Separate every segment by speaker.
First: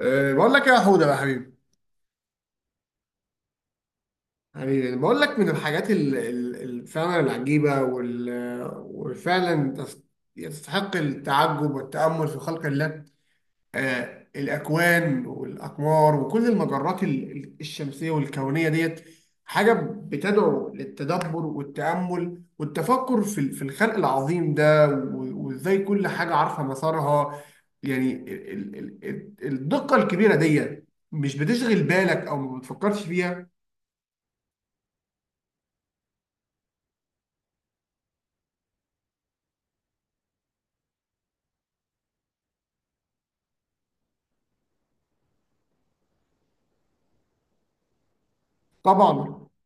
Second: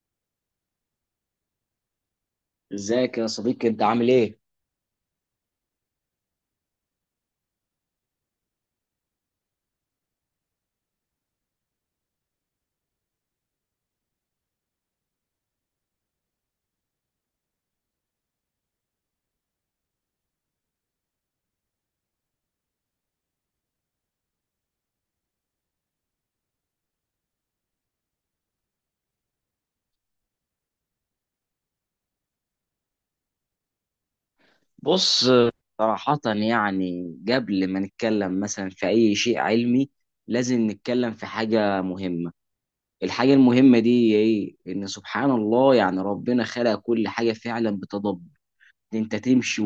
Speaker 1: بقول لك إيه يا حوده بقى حبيبي.
Speaker 2: ازيك يا صديقي؟ انت عامل ايه؟
Speaker 1: حبيبي، أنا بقول لك من الحاجات فعلا العجيبه وفعلا يستحق التعجب والتامل في خلق الله. الأكوان والأقمار وكل المجرات الشمسية والكونية ديت حاجة بتدعو للتدبر والتأمل والتفكر في في الخلق العظيم ده وإزاي كل حاجة عارفة مسارها. يعني الدقة الكبيرة ديت مش بتشغل بالك أو ما بتفكرش فيها.
Speaker 2: بص، صراحة يعني قبل ما نتكلم مثلا في اي شيء علمي لازم نتكلم في حاجة مهمة. الحاجة المهمة دي هي ايه؟ ان سبحان الله، يعني ربنا خلق كل حاجة فعلا بتدبر. انت
Speaker 1: طبعا.
Speaker 2: تمشي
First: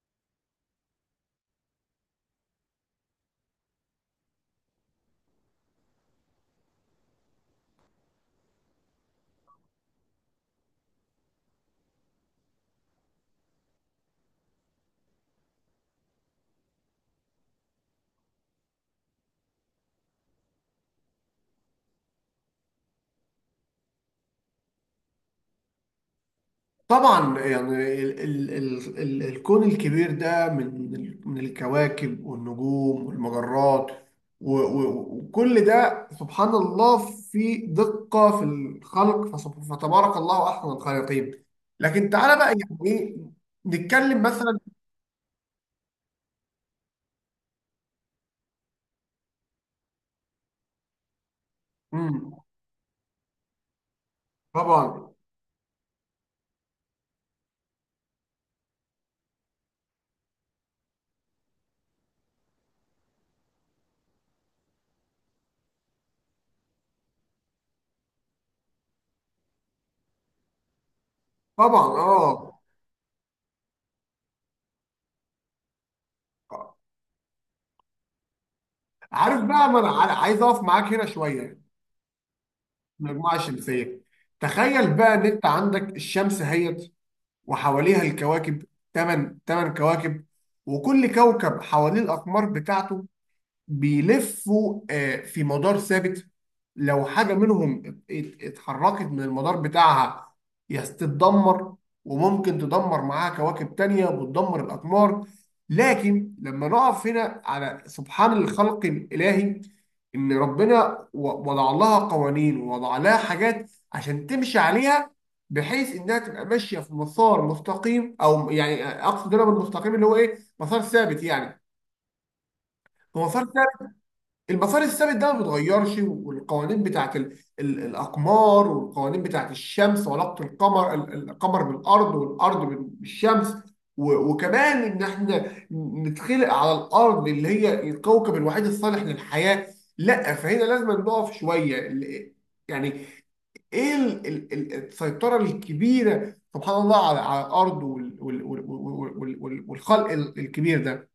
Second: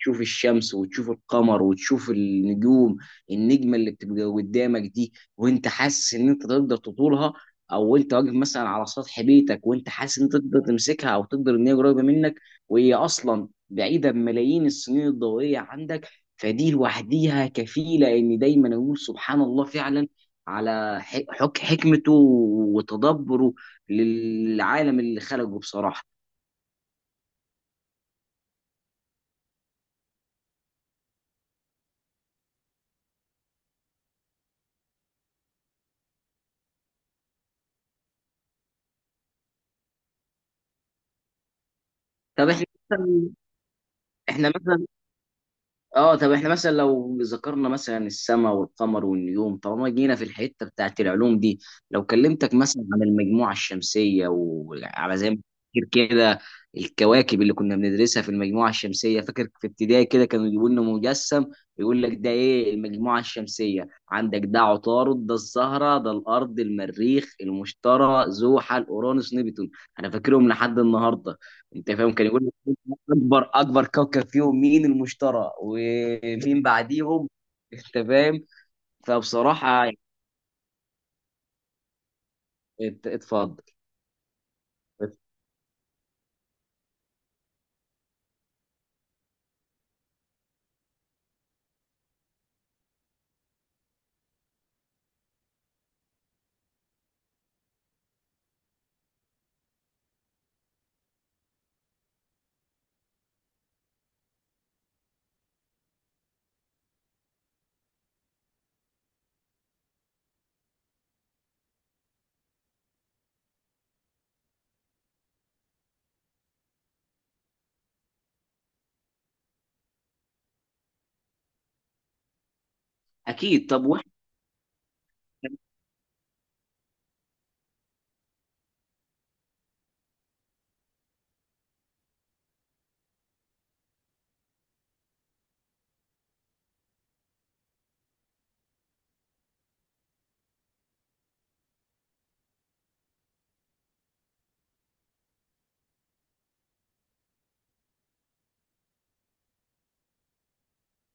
Speaker 2: تشوف الشمس وتشوف القمر وتشوف النجوم. النجمه اللي بتبقى قدامك دي وانت حاسس ان انت تقدر تطولها، او انت واقف مثلا على سطح بيتك وانت حاسس ان انت تقدر تمسكها او تقدر ان هي قريبه منك، وهي اصلا بعيده بملايين السنين الضوئيه عندك. فدي لوحديها كفيله ان دايما اقول سبحان الله فعلا على ح- حك حكمته وتدبره للعالم اللي خلقه بصراحه.
Speaker 1: طبعا يعني ال الكون الكبير ده من من الكواكب والنجوم والمجرات و- و- وكل ده سبحان الله في دقة في الخلق، فتبارك الله أحسن الخالقين. لكن تعالى بقى
Speaker 2: طب احنا
Speaker 1: يعني إيه
Speaker 2: مثلا،
Speaker 1: نتكلم
Speaker 2: احنا
Speaker 1: مثلا.
Speaker 2: مثلا اه طب احنا مثلا لو ذكرنا مثلا السماء والقمر والنجوم طالما جينا في الحته بتاعت العلوم دي، لو
Speaker 1: مم.
Speaker 2: كلمتك مثلا عن المجموعه الشمسيه
Speaker 1: طبعا.
Speaker 2: وعلى زي ما، فاكر كده، الكواكب اللي كنا بندرسها في المجموعه الشمسيه، فاكر في ابتدائي كده كانوا يجيبوا لنا مجسم يقول لك ده ايه المجموعه الشمسيه؟ عندك ده عطارد، ده الزهره، ده الارض، المريخ، المشتري، زحل، اورانوس، نبتون. انا فاكرهم لحد النهارده.
Speaker 1: طبعا،
Speaker 2: انت فاهم؟ كان يقول
Speaker 1: اه.
Speaker 2: لك اكبر كوكب فيهم مين؟ المشتري. ومين بعديهم؟ انت فاهم.
Speaker 1: عارف بقى، ما
Speaker 2: فبصراحه
Speaker 1: انا
Speaker 2: يعني
Speaker 1: عايز اقف معاك هنا شويه. المجموعه
Speaker 2: اتفضل.
Speaker 1: الشمسيه، تخيل بقى ان انت عندك الشمس اهيت وحواليها الكواكب، 8 كواكب، وكل كوكب حواليه الأقمار بتاعته، بيلفوا في مدار ثابت. لو حاجة منهم اتحركت من المدار بتاعها يستتدمر، وممكن تدمر معاها كواكب تانية وتدمر الأقمار. لكن لما نقف هنا على سبحان الخلق الإلهي، إن ربنا وضع لها قوانين ووضع لها حاجات عشان تمشي عليها، بحيث إنها تبقى ماشية في مسار مستقيم، أو يعني أقصد هنا بالمستقيم اللي هو إيه، مسار ثابت يعني. هو مسار،
Speaker 2: اكيد. طب واحد،
Speaker 1: المسار الثابت ده ما بيتغيرش، والقوانين بتاعت ال الاقمار والقوانين بتاعت الشمس وعلاقه القمر القمر بالارض، والارض بالشمس. وكمان ان احنا نتخلق على الارض اللي هي الكوكب الوحيد الصالح للحياه. لا، فهنا لازم نقف شويه يعني، ايه السيطره الكبيره سبحان الله على على الارض والخلق الكبير ده.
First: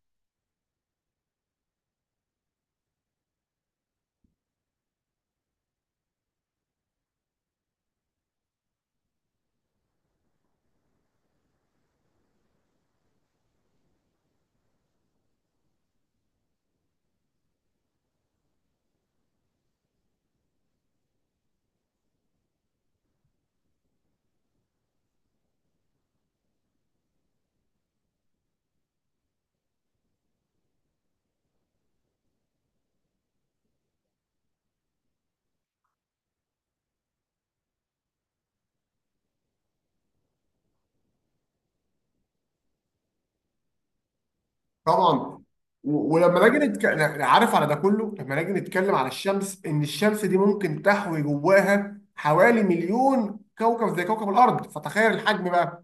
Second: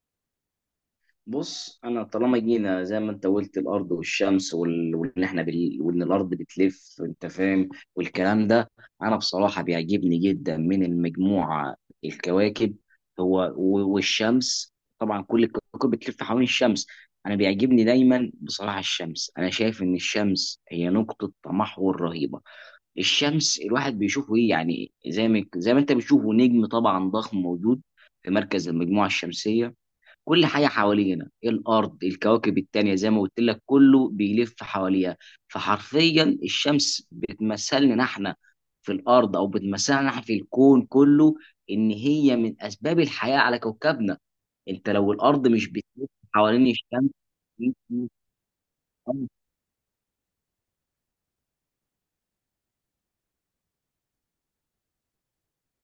Speaker 2: بص انا طالما جينا زي ما انت قلت، الارض والشمس وال... وان احنا بال... وان الارض بتلف، انت فاهم، والكلام ده، انا بصراحه بيعجبني جدا من المجموعه الكواكب هو و... والشمس. طبعا كل الكواكب بتلف حوالين الشمس. انا بيعجبني دايما بصراحه الشمس. انا شايف ان الشمس هي نقطه تمحور رهيبه. الشمس الواحد بيشوفه ايه؟ يعني زي ما انت بتشوفه نجم طبعا ضخم موجود في مركز المجموعه الشمسيه. كل حاجة حوالينا إيه؟ الأرض، الكواكب التانية، زي ما قلت لك كله بيلف حواليها. فحرفيا الشمس بتمثلنا احنا في الأرض، أو بتمثلنا احنا في الكون كله، إن هي من أسباب الحياة على كوكبنا. أنت لو
Speaker 1: طبعا،
Speaker 2: الأرض مش بتلف
Speaker 1: ولما نيجي
Speaker 2: حوالين
Speaker 1: نتكلم، عارف، على ده
Speaker 2: الشمس،
Speaker 1: كله. لما نيجي نتكلم على الشمس، ان الشمس دي ممكن تحوي جواها حوالي مليون كوكب زي كوكب الارض، فتخيل الحجم بقى.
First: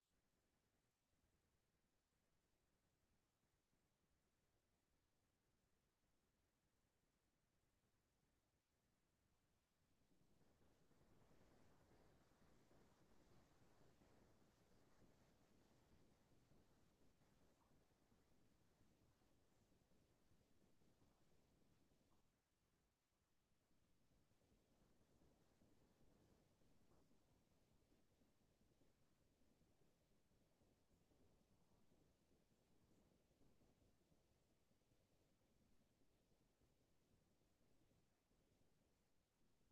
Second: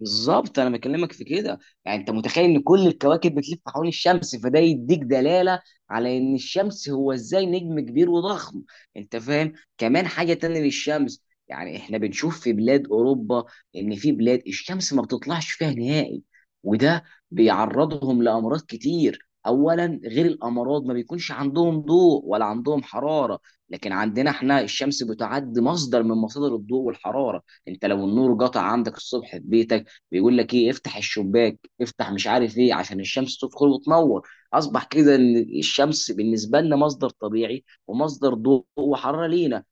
Speaker 2: بالظبط انا بكلمك في كده. يعني انت متخيل ان كل الكواكب بتلف حوالين الشمس، فده يديك دلاله على ان الشمس هو ازاي نجم كبير وضخم. انت فاهم؟ كمان حاجه تانية للشمس، يعني احنا بنشوف في بلاد اوروبا ان في بلاد الشمس ما بتطلعش فيها نهائي، وده بيعرضهم لامراض كتير. اولا، غير الامراض ما بيكونش عندهم ضوء ولا عندهم حراره. لكن عندنا احنا الشمس بتعد مصدر من مصادر الضوء والحراره. انت لو النور قطع عندك الصبح في بيتك بيقول لك ايه؟ افتح الشباك، افتح مش عارف ايه، عشان الشمس تدخل وتنور. اصبح كده ان الشمس بالنسبه لنا مصدر طبيعي ومصدر ضوء وحراره لينا.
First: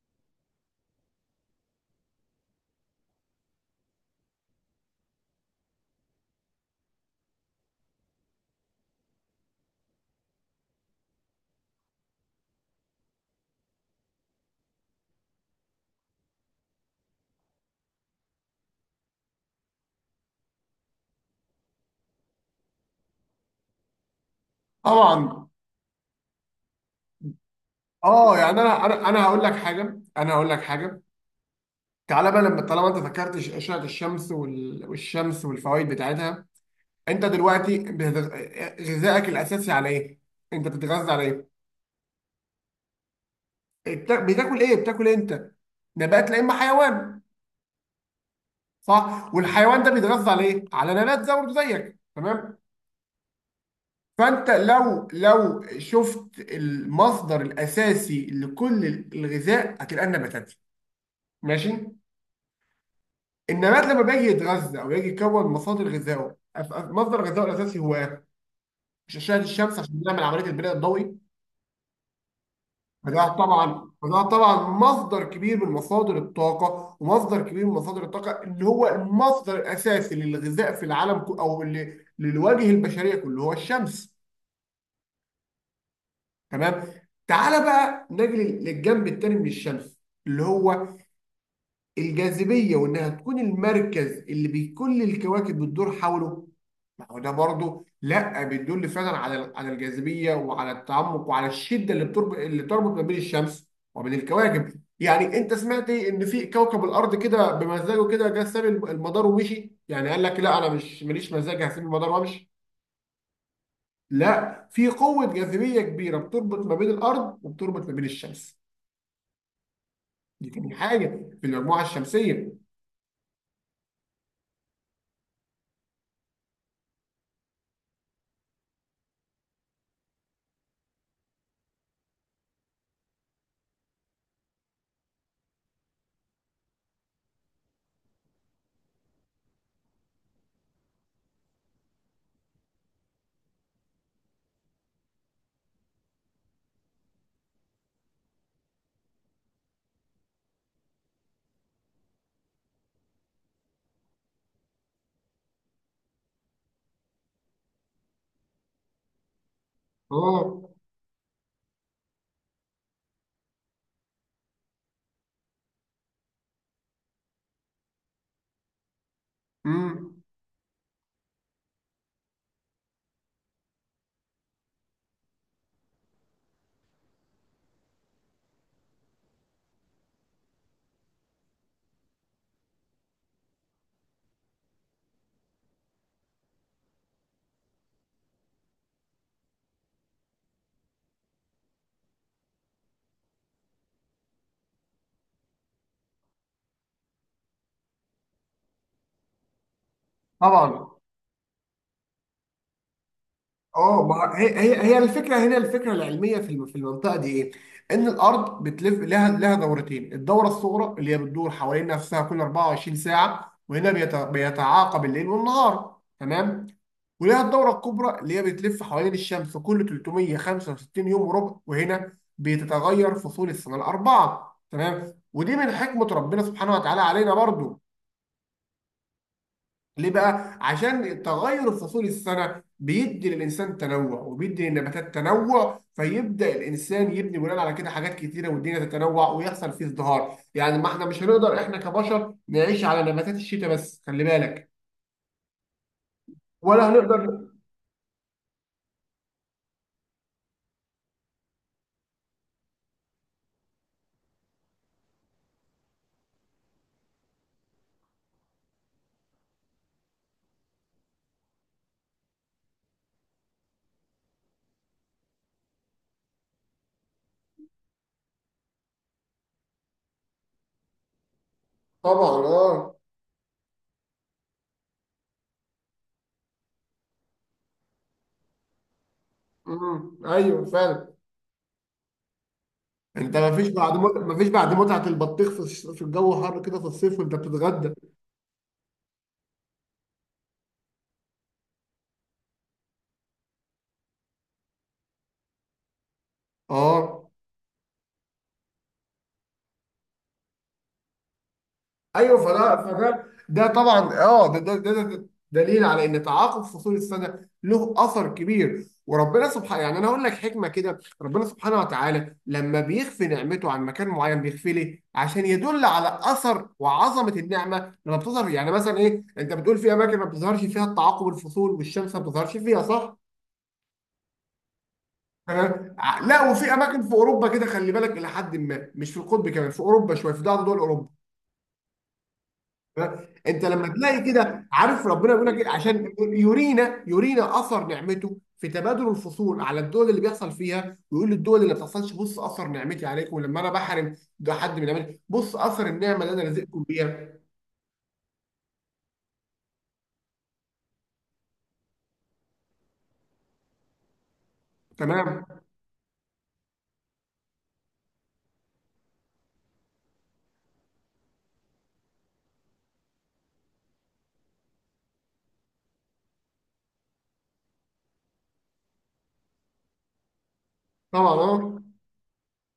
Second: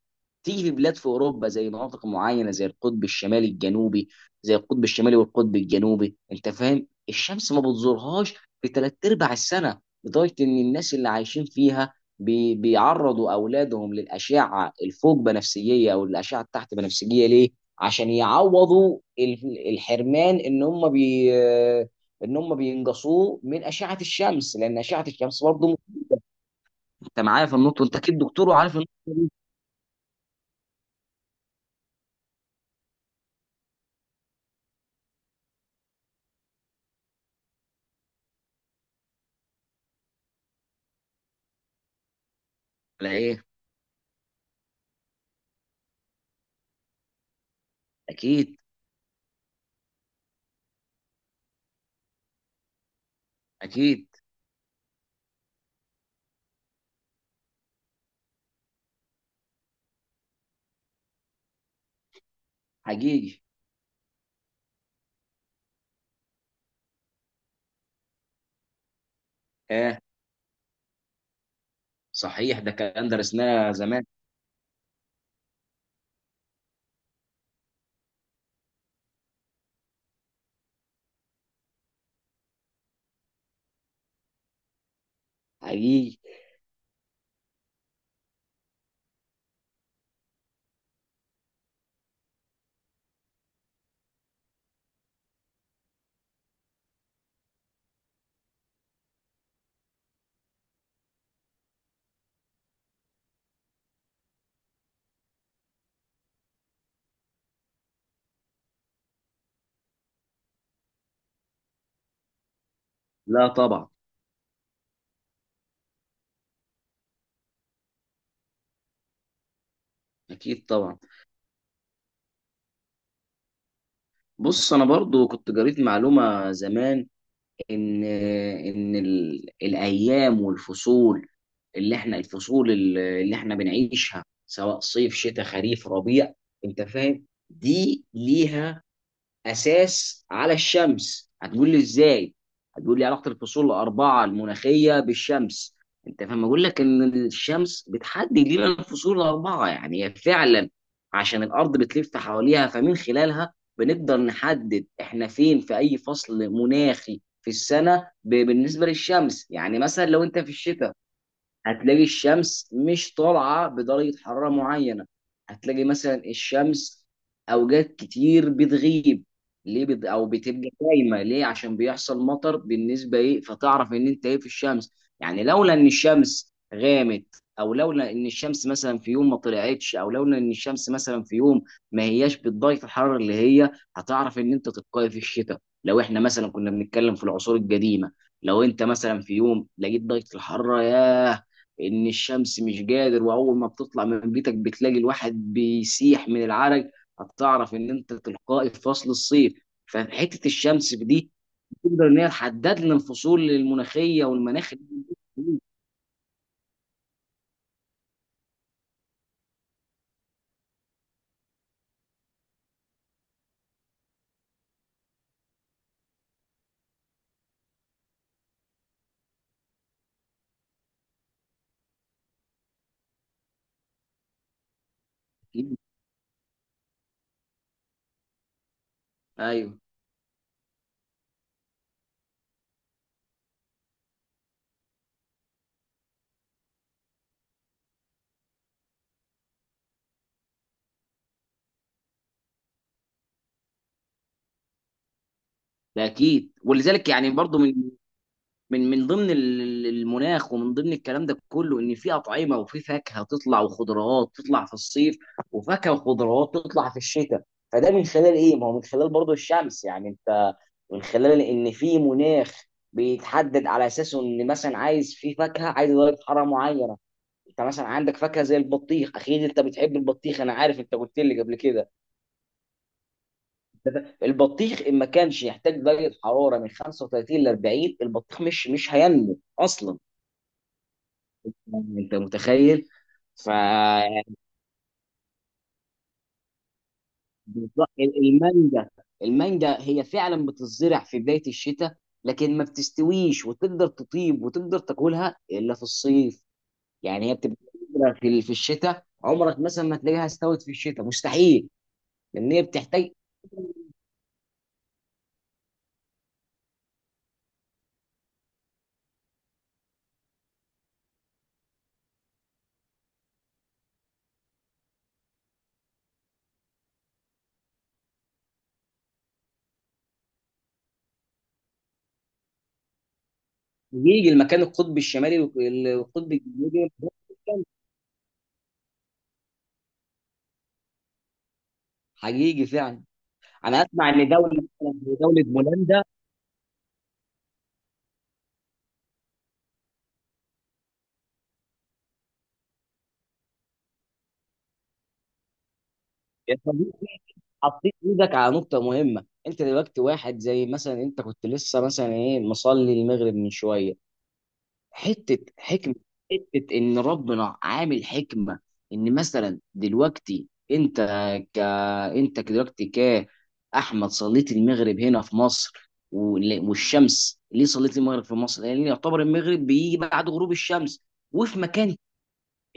Speaker 2: تيجي في بلاد في اوروبا زي مناطق معينه زي القطب الشمالي الجنوبي، زي القطب الشمالي والقطب الجنوبي، انت فاهم، الشمس ما بتزورهاش في ثلاث ارباع السنه، لدرجه ان الناس اللي عايشين فيها بيعرضوا اولادهم للاشعه الفوق بنفسجيه او الاشعه التحت بنفسجيه. ليه؟ عشان يعوضوا الحرمان ان هم ان هم بينقصوه من اشعه الشمس، لان اشعه الشمس
Speaker 1: طبعا
Speaker 2: برضه. انت معايا في النقطه؟ انت اكيد
Speaker 1: اه.
Speaker 2: دكتور
Speaker 1: يعني
Speaker 2: وعارف
Speaker 1: انا
Speaker 2: النقطه
Speaker 1: انا انا
Speaker 2: دي،
Speaker 1: هقول لك حاجه، انا هقول لك حاجه. تعالى بقى، لما طالما انت ذكرت اشعه الشمس والشمس والفوائد بتاعتها، انت دلوقتي غذائك الاساسي على ايه؟ انت بتتغذى على ايه؟
Speaker 2: ولا ايه؟
Speaker 1: بتاكل ايه؟ بتاكل إيه انت؟ نبات، لا اما حيوان.
Speaker 2: اكيد.
Speaker 1: صح، والحيوان ده بيتغذى على ايه؟ على نبات زي برضه زيك تمام.
Speaker 2: اكيد.
Speaker 1: فانت لو شفت المصدر الاساسي لكل الغذاء هتلقى النباتات. ماشي،
Speaker 2: حقيقي.
Speaker 1: النبات لما بيجي يتغذى او يجي يكون مصادر غذائه مصدر غذائه الاساسي هو إيه؟ مش اشعه الشمس
Speaker 2: اه.
Speaker 1: عشان نعمل عمليه البناء الضوئي؟
Speaker 2: صحيح، ده كان درسناه زمان.
Speaker 1: فده طبعا مصدر كبير من مصادر الطاقه، ومصدر كبير من مصادر الطاقه اللي هو المصدر الاساسي للغذاء في العالم او اللي للوجه البشريه كله هو الشمس.
Speaker 2: حقيقي.
Speaker 1: تمام. تعالى بقى نجي للجنب التاني من الشمس، اللي هو الجاذبيه، وانها تكون المركز اللي كل الكواكب بتدور حوله. ما هو ده برضه لا بيدل فعلا على على الجاذبيه وعلى التعمق وعلى الشده اللي تربط ما بين الشمس وبين الكواكب. يعني انت سمعت إيه؟ ان في كوكب الارض كده بمزاجه كده جه ساب المدار ومشي؟ يعني قال لك لا انا مش ماليش مزاج هسيب المدار وامشي.
Speaker 2: لا طبعا.
Speaker 1: لا، في قوه جاذبيه كبيره بتربط ما بين الارض وبتربط ما بين الشمس. دي
Speaker 2: اكيد
Speaker 1: تاني
Speaker 2: طبعا.
Speaker 1: حاجة في المجموعة الشمسية.
Speaker 2: بص، انا برضو كنت قريت معلومة زمان، ان ان ال... الايام والفصول اللي احنا، الفصول اللي احنا بنعيشها سواء صيف شتاء خريف ربيع، انت فاهم، دي ليها اساس على الشمس. هتقول لي ازاي؟ هتقول لي علاقه الفصول الاربعه المناخيه بالشمس. انت فاهم، اقول لك ان الشمس بتحدد لنا الفصول الاربعه. يعني هي فعلا عشان الارض بتلف حواليها، فمن خلالها بنقدر نحدد احنا فين في اي فصل مناخي في السنه بالنسبه للشمس. يعني مثلا لو انت في
Speaker 1: اه.
Speaker 2: الشتاء هتلاقي الشمس مش طالعة بدرجة حرارة معينة، هتلاقي مثلا الشمس أوقات كتير بتغيب. ليه
Speaker 1: امم.
Speaker 2: أو بتبقى دايمة؟ ليه؟ عشان بيحصل مطر، بالنسبة إيه، فتعرف إن أنت إيه في الشمس. يعني لولا إن الشمس غامت، أو لولا إن الشمس مثلا في يوم ما طلعتش، أو لولا إن الشمس مثلا في يوم ما هياش بالدرجة الحرارة اللي هي، هتعرف إن أنت تتقي في الشتاء. لو إحنا مثلا كنا بنتكلم في العصور القديمة، لو أنت مثلا في يوم لقيت درجة الحرارة يا ان الشمس مش قادر، واول ما بتطلع من بيتك بتلاقي الواحد بيسيح من العرق، هتعرف ان انت تلقائي في فصل الصيف. فحته
Speaker 1: طبعا
Speaker 2: الشمس دي تقدر ان هي تحدد لنا الفصول
Speaker 1: اه.
Speaker 2: المناخيه
Speaker 1: ما هي
Speaker 2: والمناخ.
Speaker 1: هي الفكره هنا، الفكره العلميه في في المنطقه دي ايه؟ ان الارض بتلف لها دورتين، الدوره الصغرى اللي هي بتدور حوالين نفسها كل 24 ساعه، وهنا بيتعاقب الليل والنهار، تمام؟ ولها الدوره الكبرى اللي هي بتلف حوالين الشمس كل 365 يوم وربع، وهنا بتتغير فصول السنه الاربعه، تمام؟ ودي من حكمه ربنا سبحانه وتعالى علينا برضو.
Speaker 2: ايوه،
Speaker 1: ليه بقى؟ عشان تغير فصول السنة بيدي للإنسان تنوع، وبيدي للنباتات تنوع، فيبدأ الإنسان يبني بناء على كده حاجات كتيرة، والدنيا تتنوع ويحصل فيه ازدهار. يعني ما احنا مش هنقدر احنا كبشر نعيش على نباتات الشتاء بس، خلي بالك،
Speaker 2: ده اكيد.
Speaker 1: ولا
Speaker 2: ولذلك يعني
Speaker 1: هنقدر.
Speaker 2: برضو من من ضمن المناخ، ومن ضمن الكلام ده كله، ان في اطعمه وفي فاكهه تطلع وخضروات تطلع في الصيف، وفاكهه وخضروات تطلع في الشتاء. فده من خلال ايه؟ ما هو من خلال برضه الشمس. يعني انت من خلال ان في مناخ بيتحدد على اساسه ان مثلا عايز في فاكهه، عايز درجه حراره معينه. انت مثلا عندك فاكهه زي البطيخ، اكيد انت بتحب البطيخ، انا عارف، انت قلت لي قبل كده.
Speaker 1: طبعا اه.
Speaker 2: البطيخ ان ما كانش يحتاج درجه حراره من 35 ل 40، البطيخ مش هينمو
Speaker 1: امم،
Speaker 2: اصلا.
Speaker 1: ايوه فعلا.
Speaker 2: انت متخيل؟
Speaker 1: انت
Speaker 2: ف
Speaker 1: ما فيش بعد ما فيش بعد متعة البطيخ في في الجو حر كده في الصيف وانت
Speaker 2: بالظبط.
Speaker 1: بتتغدى.
Speaker 2: المانجا، المانجا هي فعلا بتزرع في بدايه الشتاء، لكن ما بتستويش وتقدر تطيب وتقدر تاكلها الا في الصيف.
Speaker 1: اه
Speaker 2: يعني هي بتبقى بتزرع في الشتاء، عمرك مثلا ما تلاقيها استوت في الشتاء، مستحيل.
Speaker 1: ايوه.
Speaker 2: لان هي
Speaker 1: فده
Speaker 2: بتحتاج.
Speaker 1: فده ده طبعا اه، ده دليل على ان تعاقب فصول السنه له اثر كبير. وربنا سبحانه، يعني انا اقول لك حكمه كده، ربنا سبحانه وتعالى لما بيخفي نعمته عن مكان معين بيخفي ليه؟ عشان يدل على اثر وعظمه النعمه لما بتظهر. يعني مثلا ايه، انت بتقول في اماكن ما بتظهرش فيها التعاقب الفصول والشمس ما بتظهرش فيها، صح؟
Speaker 2: حقيقي، المكان القطبي الشمالي
Speaker 1: تمام.
Speaker 2: والقطب
Speaker 1: لا، وفي
Speaker 2: الجنوبي.
Speaker 1: اماكن في اوروبا كده خلي بالك، الى حد ما مش في القطب، كمان في اوروبا شويه، في بعض دول اوروبا.
Speaker 2: حقيقي فعلا.
Speaker 1: انت
Speaker 2: انا
Speaker 1: لما
Speaker 2: اسمع
Speaker 1: تلاقي
Speaker 2: ان دوله
Speaker 1: كده، عارف ربنا
Speaker 2: دوله
Speaker 1: بيقول لك ايه؟
Speaker 2: هولندا.
Speaker 1: عشان يرينا اثر نعمته في تبادل الفصول على الدول اللي بيحصل فيها، ويقول للدول اللي ما بتحصلش، بص اثر نعمتي عليكم، لما انا بحرم ده حد من عملي بص اثر النعمه اللي انا رزقكم بيها.
Speaker 2: حطيت ايدك على نقطة مهمة. انت دلوقتي واحد زي مثلا انت كنت لسه مثلا ايه مصلي المغرب من شوية. حتة
Speaker 1: تمام.
Speaker 2: حكمة، حتة ان ربنا عامل حكمة، ان مثلا دلوقتي انت ك انت دلوقتي كأحمد صليت المغرب هنا في مصر والشمس. ليه صليت المغرب في مصر؟ لان يعتبر المغرب بيجي بعد غروب الشمس.
Speaker 1: طبعا
Speaker 2: وفي
Speaker 1: اه.
Speaker 2: مكان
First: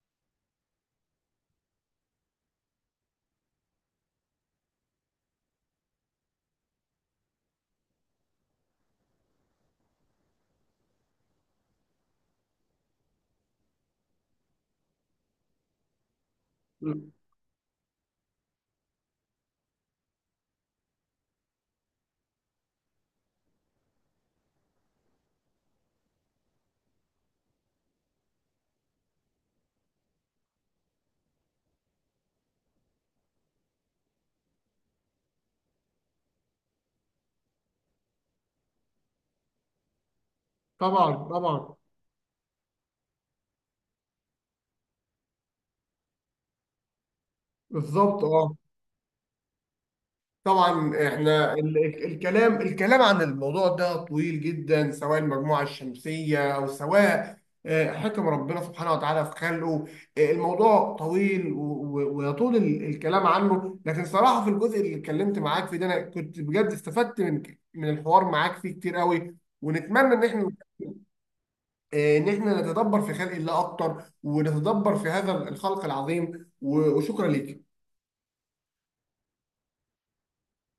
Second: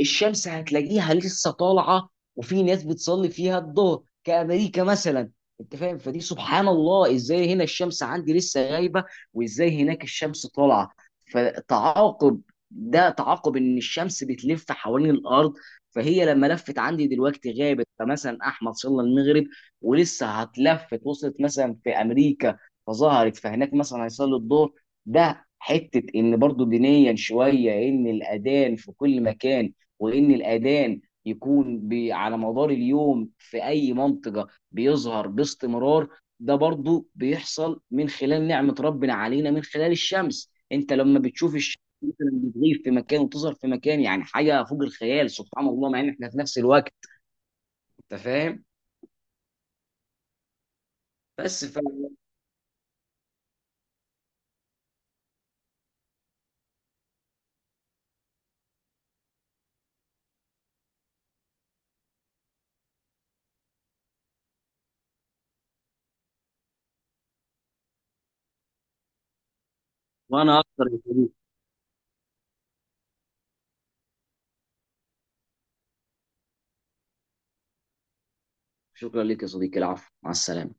Speaker 2: الشمس هتلاقيها لسه طالعه، وفي ناس بتصلي فيها الظهر كامريكا مثلا. انت فاهم؟ فدي سبحان الله، ازاي هنا الشمس عندي لسه غايبه، وازاي هناك الشمس طالعه. فتعاقب، ده تعاقب ان الشمس بتلف حوالين الارض. فهي لما لفت عندي دلوقتي غابت، فمثلا احمد صلى المغرب، ولسه هتلفت وصلت مثلا في امريكا فظهرت، فهناك مثلا هيصلي الظهر. ده حته ان برضو دينيا شويه، ان الاذان في كل مكان، وان الاذان يكون على مدار اليوم في اي منطقه بيظهر باستمرار. ده برضو بيحصل من خلال نعمه ربنا علينا من خلال الشمس. انت
Speaker 1: طبعا.
Speaker 2: لما بتشوف
Speaker 1: طبعا،
Speaker 2: الشمس مثلا بتغيب في مكان وتظهر في مكان، يعني حاجه فوق الخيال، سبحان الله، مع ان احنا في نفس الوقت. انت
Speaker 1: بالظبط اه.
Speaker 2: فاهم؟
Speaker 1: طبعا، احنا
Speaker 2: بس ف...
Speaker 1: الكلام عن الموضوع ده طويل جدا، سواء المجموعة الشمسية او سواء حكم ربنا سبحانه وتعالى في خلقه. الموضوع طويل ويطول الكلام عنه، لكن صراحة في الجزء اللي اتكلمت معاك فيه ده انا كنت بجد استفدت من الحوار معاك فيه كتير قوي. ونتمنى ان احنا
Speaker 2: وانا اكتر يا صديقي.
Speaker 1: ان احنا نتدبر في خلق الله اكتر، ونتدبر في هذا الخلق العظيم. وشكرا ليك.
Speaker 2: شكرا لك يا صديقي، العفو، مع السلامه.